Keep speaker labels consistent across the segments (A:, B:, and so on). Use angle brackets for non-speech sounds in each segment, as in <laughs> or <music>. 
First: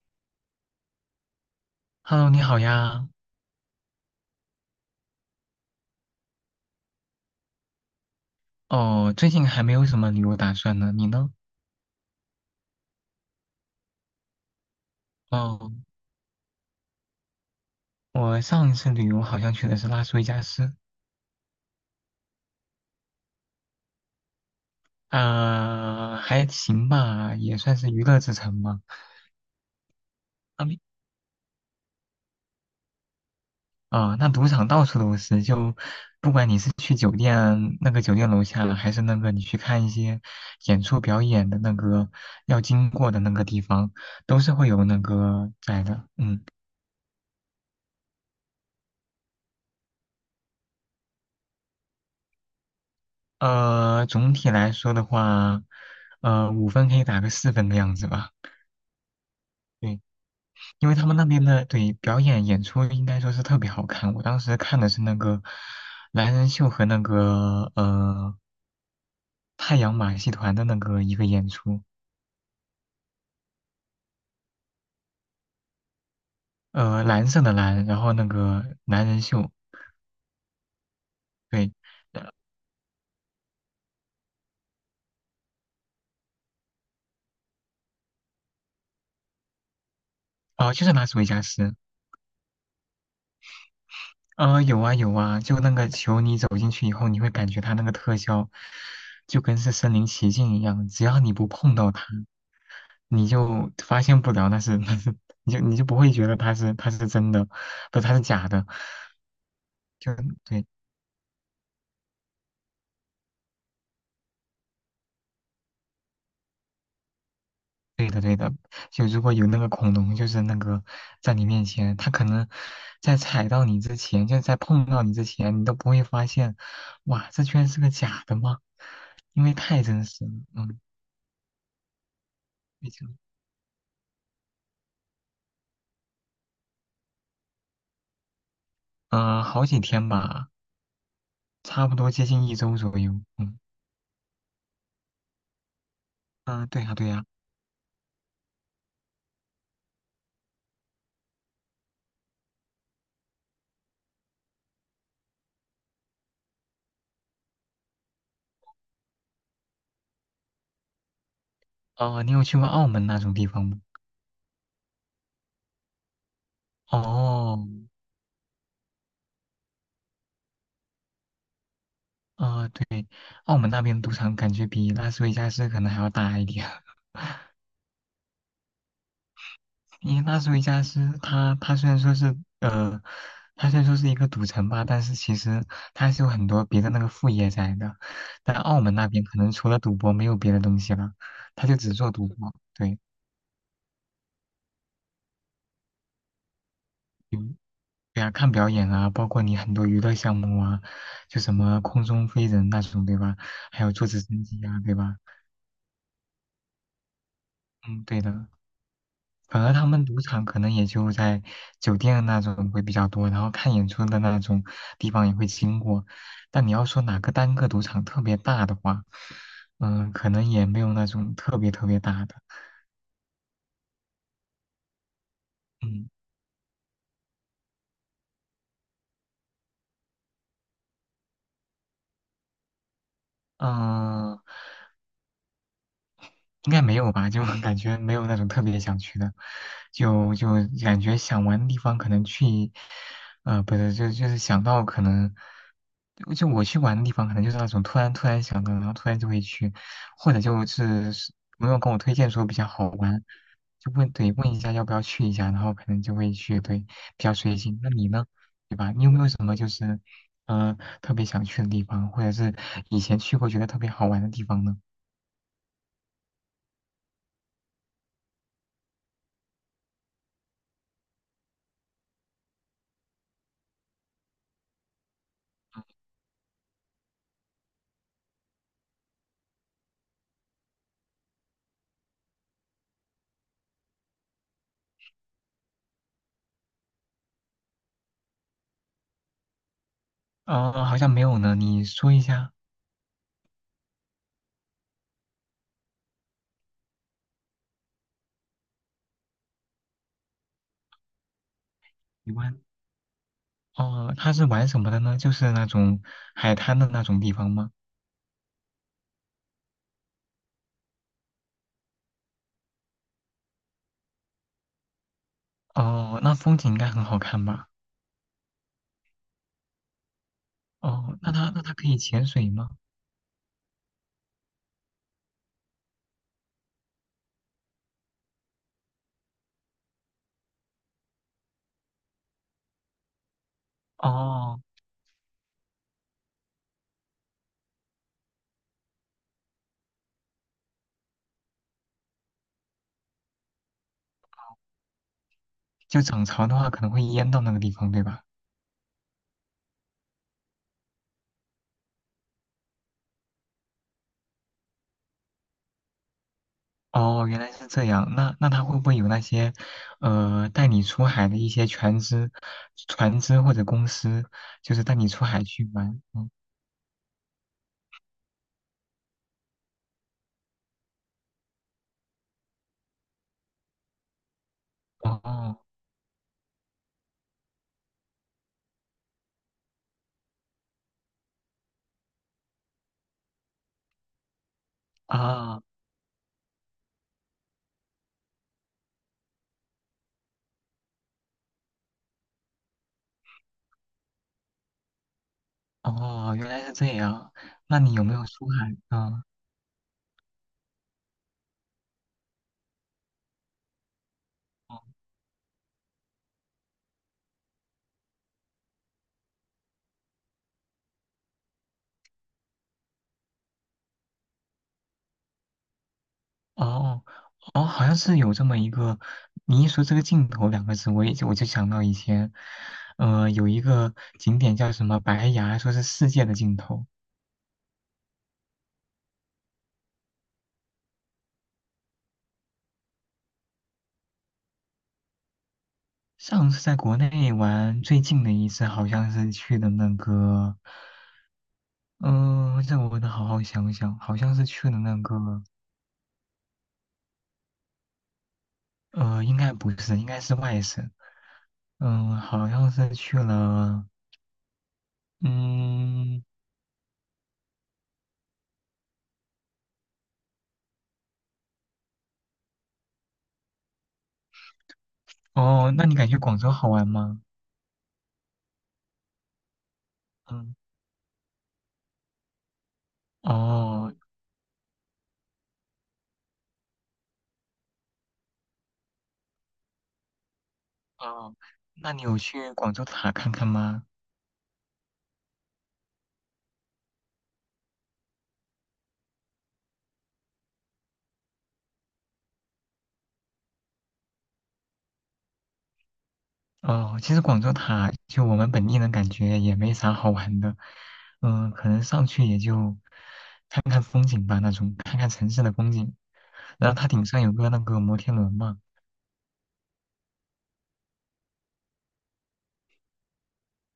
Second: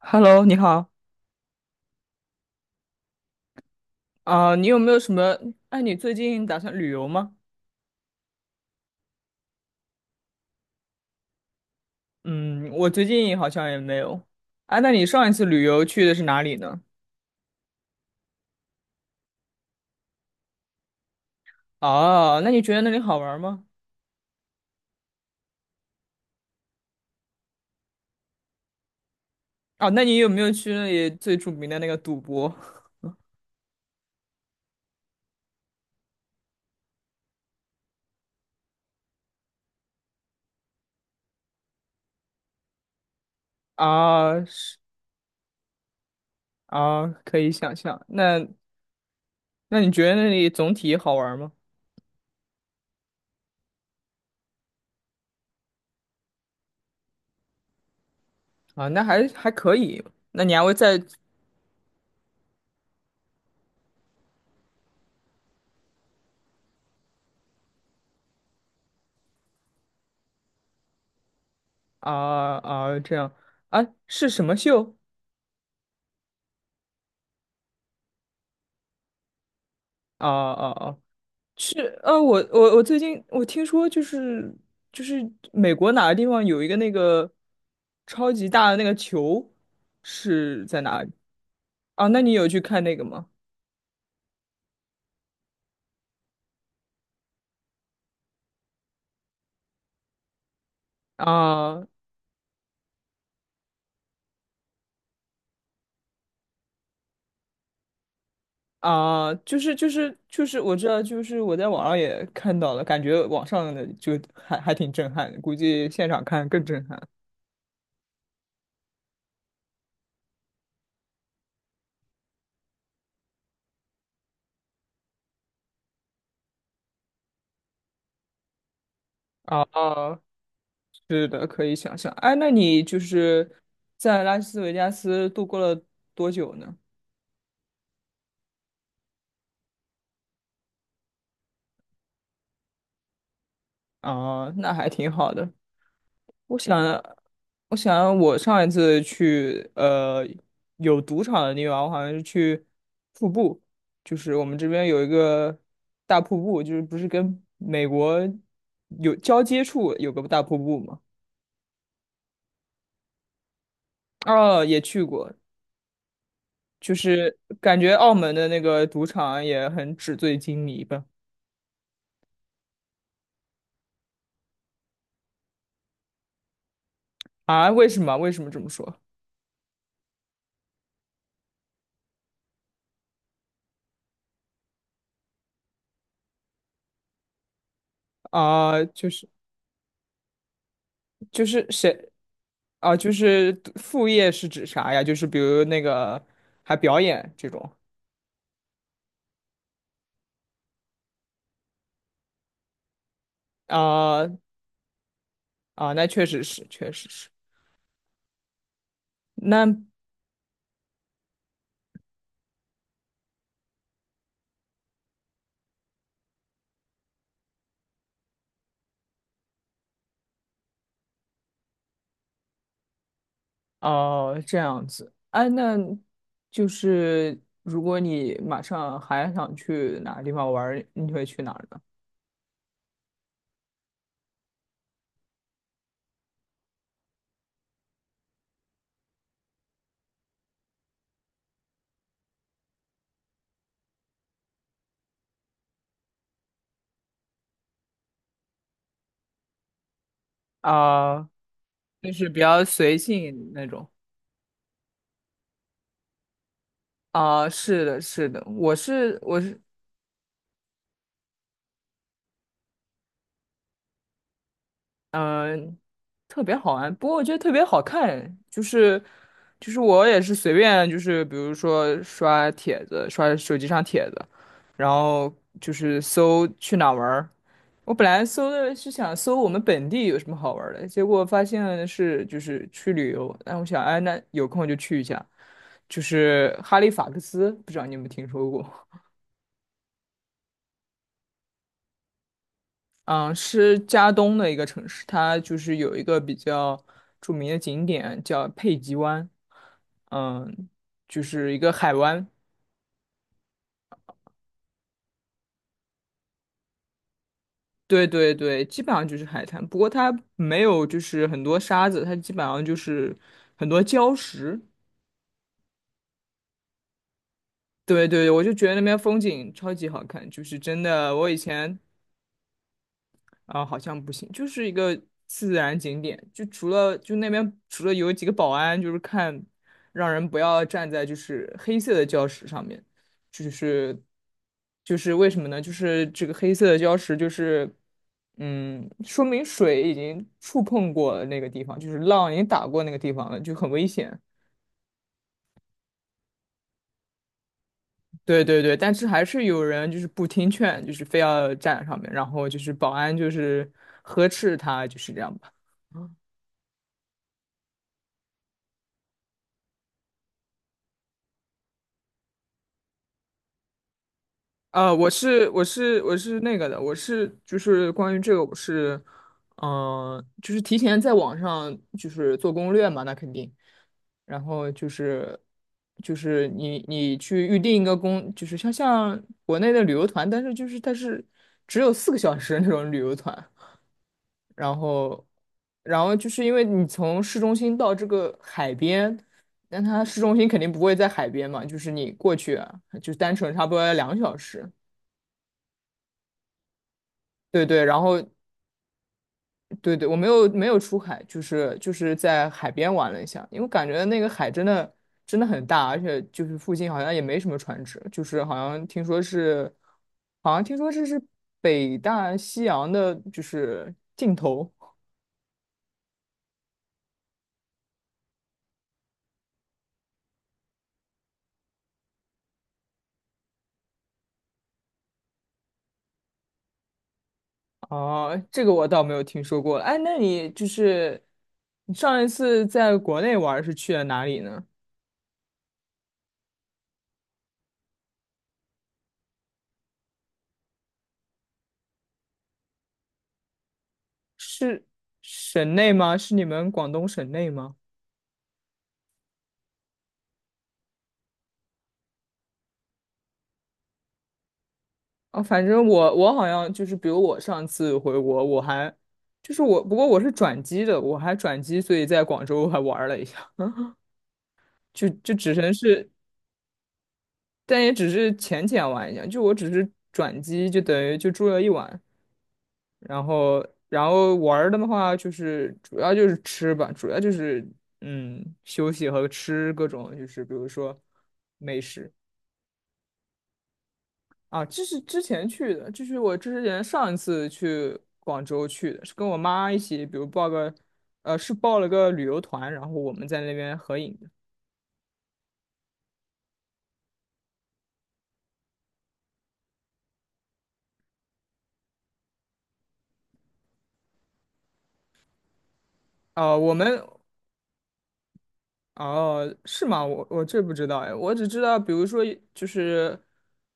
A: Hello，你好。
B: Hello，你好呀。
A: 啊，你有没有什么？哎，你最近打算旅游吗？
B: 哦，最近还没有什么旅游打算呢，你呢？
A: 嗯，我最近好像也没有。啊，那你上一次旅
B: 哦，
A: 游去的是哪里呢？
B: 我上一次旅游好像去的是拉斯维加斯。
A: 哦，那你觉得那里好玩吗？
B: 啊、还行吧，也算是娱乐之城嘛。
A: 哦，那你有没有
B: 那
A: 去
B: 边
A: 那里最著名的那个赌博？
B: 啊、那赌场到处都是，就不管你是去酒店楼下，还是那个你去看一些演出表演的那个要经过的那个地方，都
A: 啊，
B: 是会
A: 是
B: 有那个在的。嗯。
A: 啊，可以想象。那你觉得那里总体好玩吗？
B: 总体来说的话，五分可以打个四分的样子吧。
A: 啊，那还可
B: 对，
A: 以。那你还会
B: 因为
A: 再。
B: 他们那边的对表演演出应该说是特别好看。我当时看的是那个男人秀和那个太阳马戏团的那个一个演出，
A: 啊啊，这样。啊？是什么秀？
B: 蓝色的蓝，然后那个男人秀，
A: 啊啊啊！
B: 对，
A: 是，
B: 呃
A: 我最近我听说就是就是美国哪个地方有一个那个超级大的那个球是
B: 哦，
A: 在
B: 就是
A: 哪
B: 拉
A: 里。
B: 斯维加斯。
A: 啊？那你有去看那个吗？
B: 有啊有啊，就那个球，你走进去以后，你会感觉它那个特效就跟是身临其境一样，只要你不碰
A: 啊
B: 到它。你就发现不了那是 <laughs> 那是，你就不会觉得它是真的，不它是假的，
A: 啊，就是就
B: 就
A: 是就是，
B: 对
A: 我知道，就是我在网上也看到了，感觉网上的就还挺震撼的，估计现场看更震撼。
B: 对的对的。就如果有那个恐龙就是那个在你面前，它可能在踩到你之前，就在碰到你之前，你都不会发现，哇，这居然是个假的吗？因为太真
A: 啊，
B: 实了，嗯，
A: 是的，可以想象。哎，那你
B: 毕
A: 就
B: 竟，
A: 是在拉斯维加斯度过了多久呢？
B: 嗯、好几天吧，差不多接近一周左右，嗯
A: 啊，那还挺好的。我
B: 嗯、对呀、
A: 想，
B: 对呀、
A: 我想，我上一次去有赌场的地方，我好像是去瀑布，就是我们这边有一个大瀑布，就是不是跟美国有交接处有个大瀑布吗？
B: 哦、你有去过澳门那种地方吗？
A: 哦，也去过，就是
B: 哦，
A: 感觉澳门的那个赌场也很纸醉金迷吧？
B: 啊，对，澳门那边赌场感觉比拉斯维加斯可能还要大一点，<laughs>
A: 啊，为什么？为什么这么说？
B: 因为拉斯维加斯它虽然说是它虽然说是一个赌城吧，但是其实它还是有很多别的那个副业在的，但澳
A: 啊，
B: 门那
A: 就
B: 边
A: 是。
B: 可能除了赌博没有别的东西了，
A: 就是
B: 它就只
A: 谁
B: 做赌博，
A: 啊？
B: 对。
A: 就是副业是指啥呀？就是比如那个还表演这
B: 嗯
A: 种。
B: 对啊，看表演啊，包括你很多娱乐项目啊，就什么空中飞人那种，对吧？还有坐直
A: 啊
B: 升机啊，对吧？
A: 啊，那确实是，确实是。
B: 嗯，对的。反而
A: 那。
B: 他们赌场可能也就在酒店那种会比较多，然后看演出的那种地方也会经过。但你要说哪个单个赌场特别大的话，嗯，可能也没有那种特别特别大的。
A: 哦，这样子。哎，那
B: 嗯
A: 就是如果你马上还想去哪个地方玩儿你会去哪儿呢？
B: 嗯，应该没有吧？就 <laughs> 感觉没有那种特别想去的，就感觉想玩的地方可能去，不是，就是想到可能，就我去玩的地方可能就是那种突然想到，然后突然就会去，或者就是
A: 啊，
B: 是朋友跟我
A: 就
B: 推
A: 是
B: 荐
A: 比
B: 说比
A: 较
B: 较好
A: 随
B: 玩，
A: 性那种。
B: 就问对问一下要不要去一下，然后可能就会去，对，比较
A: 啊，
B: 随性。
A: 是
B: 那
A: 的，
B: 你呢？
A: 是的。我
B: 对吧？你有
A: 是
B: 没有
A: 我
B: 什么
A: 是
B: 就是，特别想去的地方，或者是以前去过觉得特别好玩的地方呢？
A: 嗯、呃特别好玩，不过我觉得特别好看，就是我也是随便，就是比如说刷帖子，刷手机上帖子，然后就是搜去哪儿玩儿。我本来搜的是想搜我们本地有什么好玩儿的，结果发现是就是去旅游，但我想，哎，那有空就去一下，就是哈利法克斯，不知道你有没有听说过？
B: 哦，好像没有呢，你说一下。
A: 嗯，是加东的一个城市，它就是有一个比较著名的景点叫佩吉湾，嗯，就是一个海湾。
B: 你问。哦，他是玩什么的呢？就是那种海滩的那种地方吗？
A: 对对对，基本上就是海滩，不过它没有就是很多沙子，它基本上就是很多礁石。
B: 哦，那风景应该很好看吧？
A: 对对，我就觉得那边风景超级好看，就是真的，
B: 哦，
A: 我
B: 那
A: 以
B: 他那他
A: 前
B: 可以潜水吗？
A: 啊。好像不行，就是一个自然景点，就那边除了有几个保安，就是看让人不要站在就是黑色的礁石上面。就是
B: 哦，
A: 就是为什么呢？就是这个黑色的礁石就是嗯，说明水已经触碰过了那个地方，就是浪已经打过那个地方了，就很危险。
B: 就涨潮的话可能会淹到那个地方，对吧？
A: 对对对，但是还是有人就是不听劝，就是非要站上面，然后就是保安就是呵斥他，就是这样吧。
B: 哦，原来是这样。那他会不会有那些，带你出海的一些船只或者公司，就是带你
A: 我
B: 出海
A: 是我
B: 去
A: 是
B: 玩？
A: 我
B: 嗯，
A: 是那个的，我是就是关于这个，我是，嗯、就是提前在网上就是做攻略嘛，那肯定。然后就是
B: 哦
A: 就是你去预定一个公，就是像国内的旅游团，但是就是它是只有4个小时那种旅游团。然后
B: 啊
A: 然后就是因为你从市中心到这个海边，但它市中心肯定不会在海边嘛，就是你过去啊就单程差不多要2个小时。
B: 哦，原来是这样。
A: 对
B: 那
A: 对，
B: 你
A: 然
B: 有没有
A: 后
B: 出海？嗯。
A: 对对，我没有没有出海，就是在海边玩了一下，因为感觉那个海真
B: 哦
A: 的真的很大，而且就是附近好像也没什么船只，就是好像听说这是北大西洋的，就是尽头。
B: 哦哦，好像是有这么一个，你一说这个镜头两个字，我就想到以前，有一个景点叫什么白崖，说是世界的尽头。
A: 哦，这个我倒没有听说过。哎，那你就是你上一次在国内玩儿是去了哪里呢？
B: 上次在国内玩最近的一次，好像是去的那个，嗯、这我得好好想想，好像是去了
A: 是
B: 那个，
A: 省内吗？是你们广东省内吗？
B: 呃，应该不是，应该是外省，嗯、好像是去了，
A: 啊，反正我
B: 嗯，
A: 我好像就是，比如我上次回国，我还就是我，不过我是转机的，我还转机，所以在广州还玩了一下，就只能
B: 哦，那你感
A: 是，
B: 觉广州好玩吗？
A: 但也只是浅浅玩一下，就我只是转
B: 嗯。
A: 机，就等于就住了一晚。然后
B: 哦，
A: 然后玩儿的话就是主要就是吃吧，主要就是休息和吃各种就是比如说
B: 哦，
A: 美
B: 那你
A: 食。
B: 有去广州塔看看吗？
A: 啊，这是之前去的，这是我之前上一次去广州去的，是跟我妈一起，比如是报了个旅游团，然后我们在那边合影的。
B: 哦，其实广州塔就我们本地人感觉也没啥好玩的，嗯、可能上去也就看看风景吧，那种看看城市的风景。
A: 哦、
B: 然
A: 我
B: 后它
A: 们。
B: 顶上有个那个摩天轮嘛。
A: 哦，是吗？我这不知道哎，我只知道，比如说就是，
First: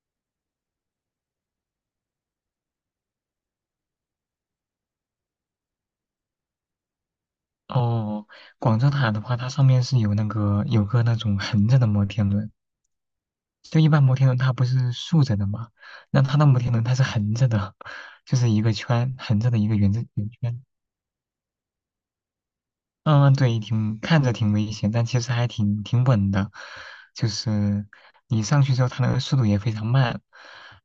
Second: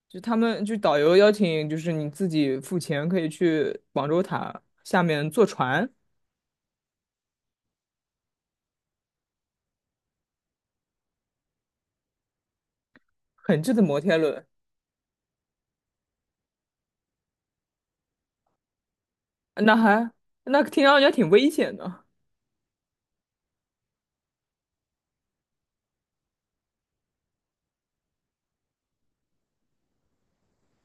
A: 就他们就导游邀请，就是你自己付钱可以去广州塔下面坐船，
B: 哦，广州塔的话，它上面是有个那种横着的摩天轮，
A: 很近的
B: 就一
A: 摩
B: 般摩
A: 天
B: 天轮
A: 轮。
B: 它不是竖着的嘛，那它的摩天轮它是横着的，<laughs> 就是一个圈横着的一个
A: 那
B: 圆着
A: 还
B: 圆
A: 那
B: 圈。
A: 听上去还挺危险的。
B: 嗯，对，挺看着挺危险，但其实还挺稳的。就是你上去之后，它那个速度也非常慢，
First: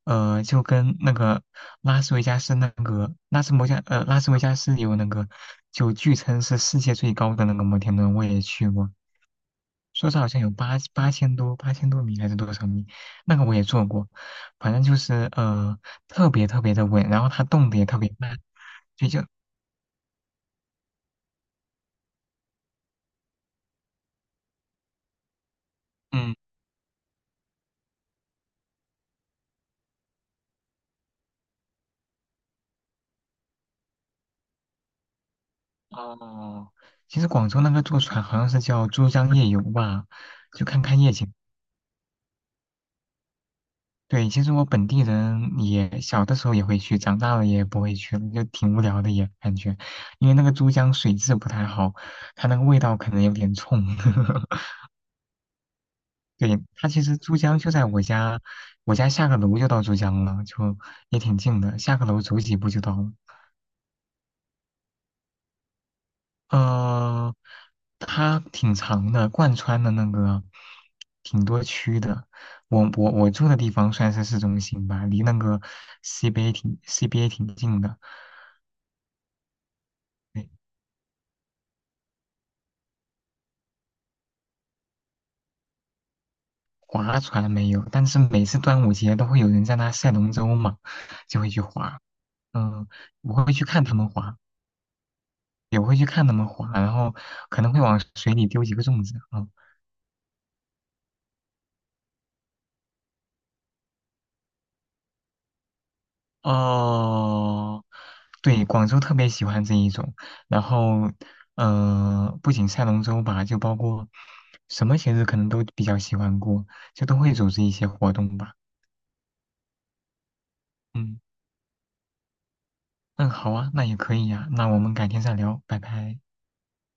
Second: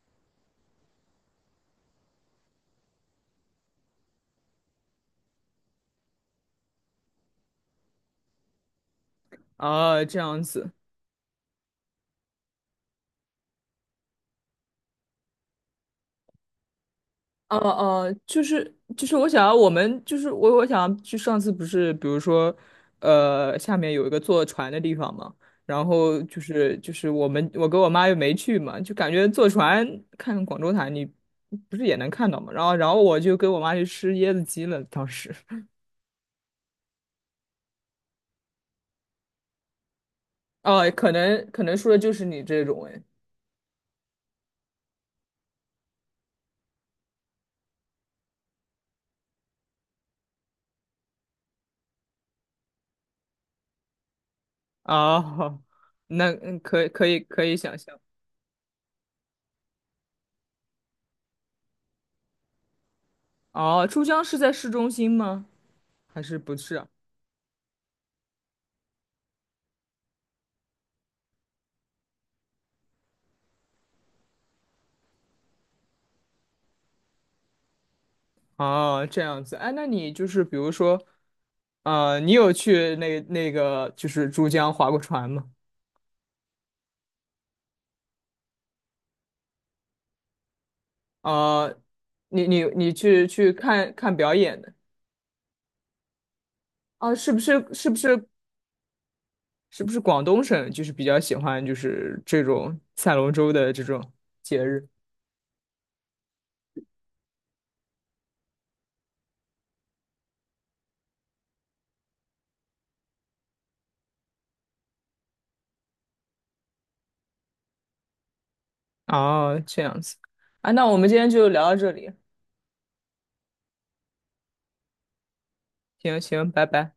B: 就跟那个拉斯维加斯那个拉斯维加斯有那个，就据称是世界最高的那个摩天轮，我也去过，
A: 啊，
B: 说是
A: 这
B: 好
A: 样
B: 像有
A: 子。
B: 八千多米还是多少米，那个我也坐过，反正就是特别特别的稳，然后它动的也特别慢，
A: 就是就
B: 所以
A: 是，
B: 就
A: 我想要去上次不是，比如说，下面有一个坐船的地方嘛，然后
B: 嗯。
A: 就是我跟我妈又没去嘛，就感觉坐船看广州塔，你不是也能看到嘛？然后我就跟我妈去吃椰子鸡了，当时。
B: 哦，其实广州那个坐船好像是叫珠江夜游吧，就看
A: 哦，
B: 看
A: 可
B: 夜景。
A: 能可能说的就是你这种哎。
B: 对，其实我本地人也小的时候也会去，长大了也不会去了，就挺无聊的也感觉，因为那个珠江水质不太好，它那个味道可能有点冲。<laughs>
A: 哦，那
B: 对，
A: 可
B: 它
A: 以
B: 其
A: 可
B: 实
A: 以
B: 珠
A: 可以
B: 江就
A: 想
B: 在
A: 象。
B: 我家，我家下个楼就到珠江了，就也挺近的，下个楼走几步就到了。
A: 哦，珠江是在市中心吗？还是不是啊？
B: 呃，它挺长的，贯穿的那个挺多区的。我住的地方算是市中心吧，离那个 CBA 挺 CBA 挺近的。
A: 哦，这样子，哎，那你就是
B: 对
A: 比如说，你有去那个就是珠江划过船吗？
B: 划船没有，但是每次端午节都会有人在那赛龙舟嘛，就会去
A: 呃，
B: 划。
A: 你你
B: 嗯，
A: 你去
B: 我
A: 去
B: 会去看
A: 看
B: 他们
A: 看表
B: 划，
A: 演的。
B: 也会去看他们划，然后
A: 啊，是不
B: 可
A: 是
B: 能会
A: 是不
B: 往
A: 是
B: 水里丢几个粽子。嗯
A: 是不是广东省就是比较喜欢就是这种赛龙舟的这种节日？
B: 哦，对，广州特别喜欢这一种。然后，嗯，不仅赛龙舟吧，就包括什么节日可能都比较喜欢过，就都会组织一些活动吧。
A: 哦，这样子，啊，那我们今
B: 嗯，
A: 天就聊到这里，
B: 嗯，好啊，那也可以呀、那我们改天再聊，拜
A: 行
B: 拜。
A: 行，拜拜。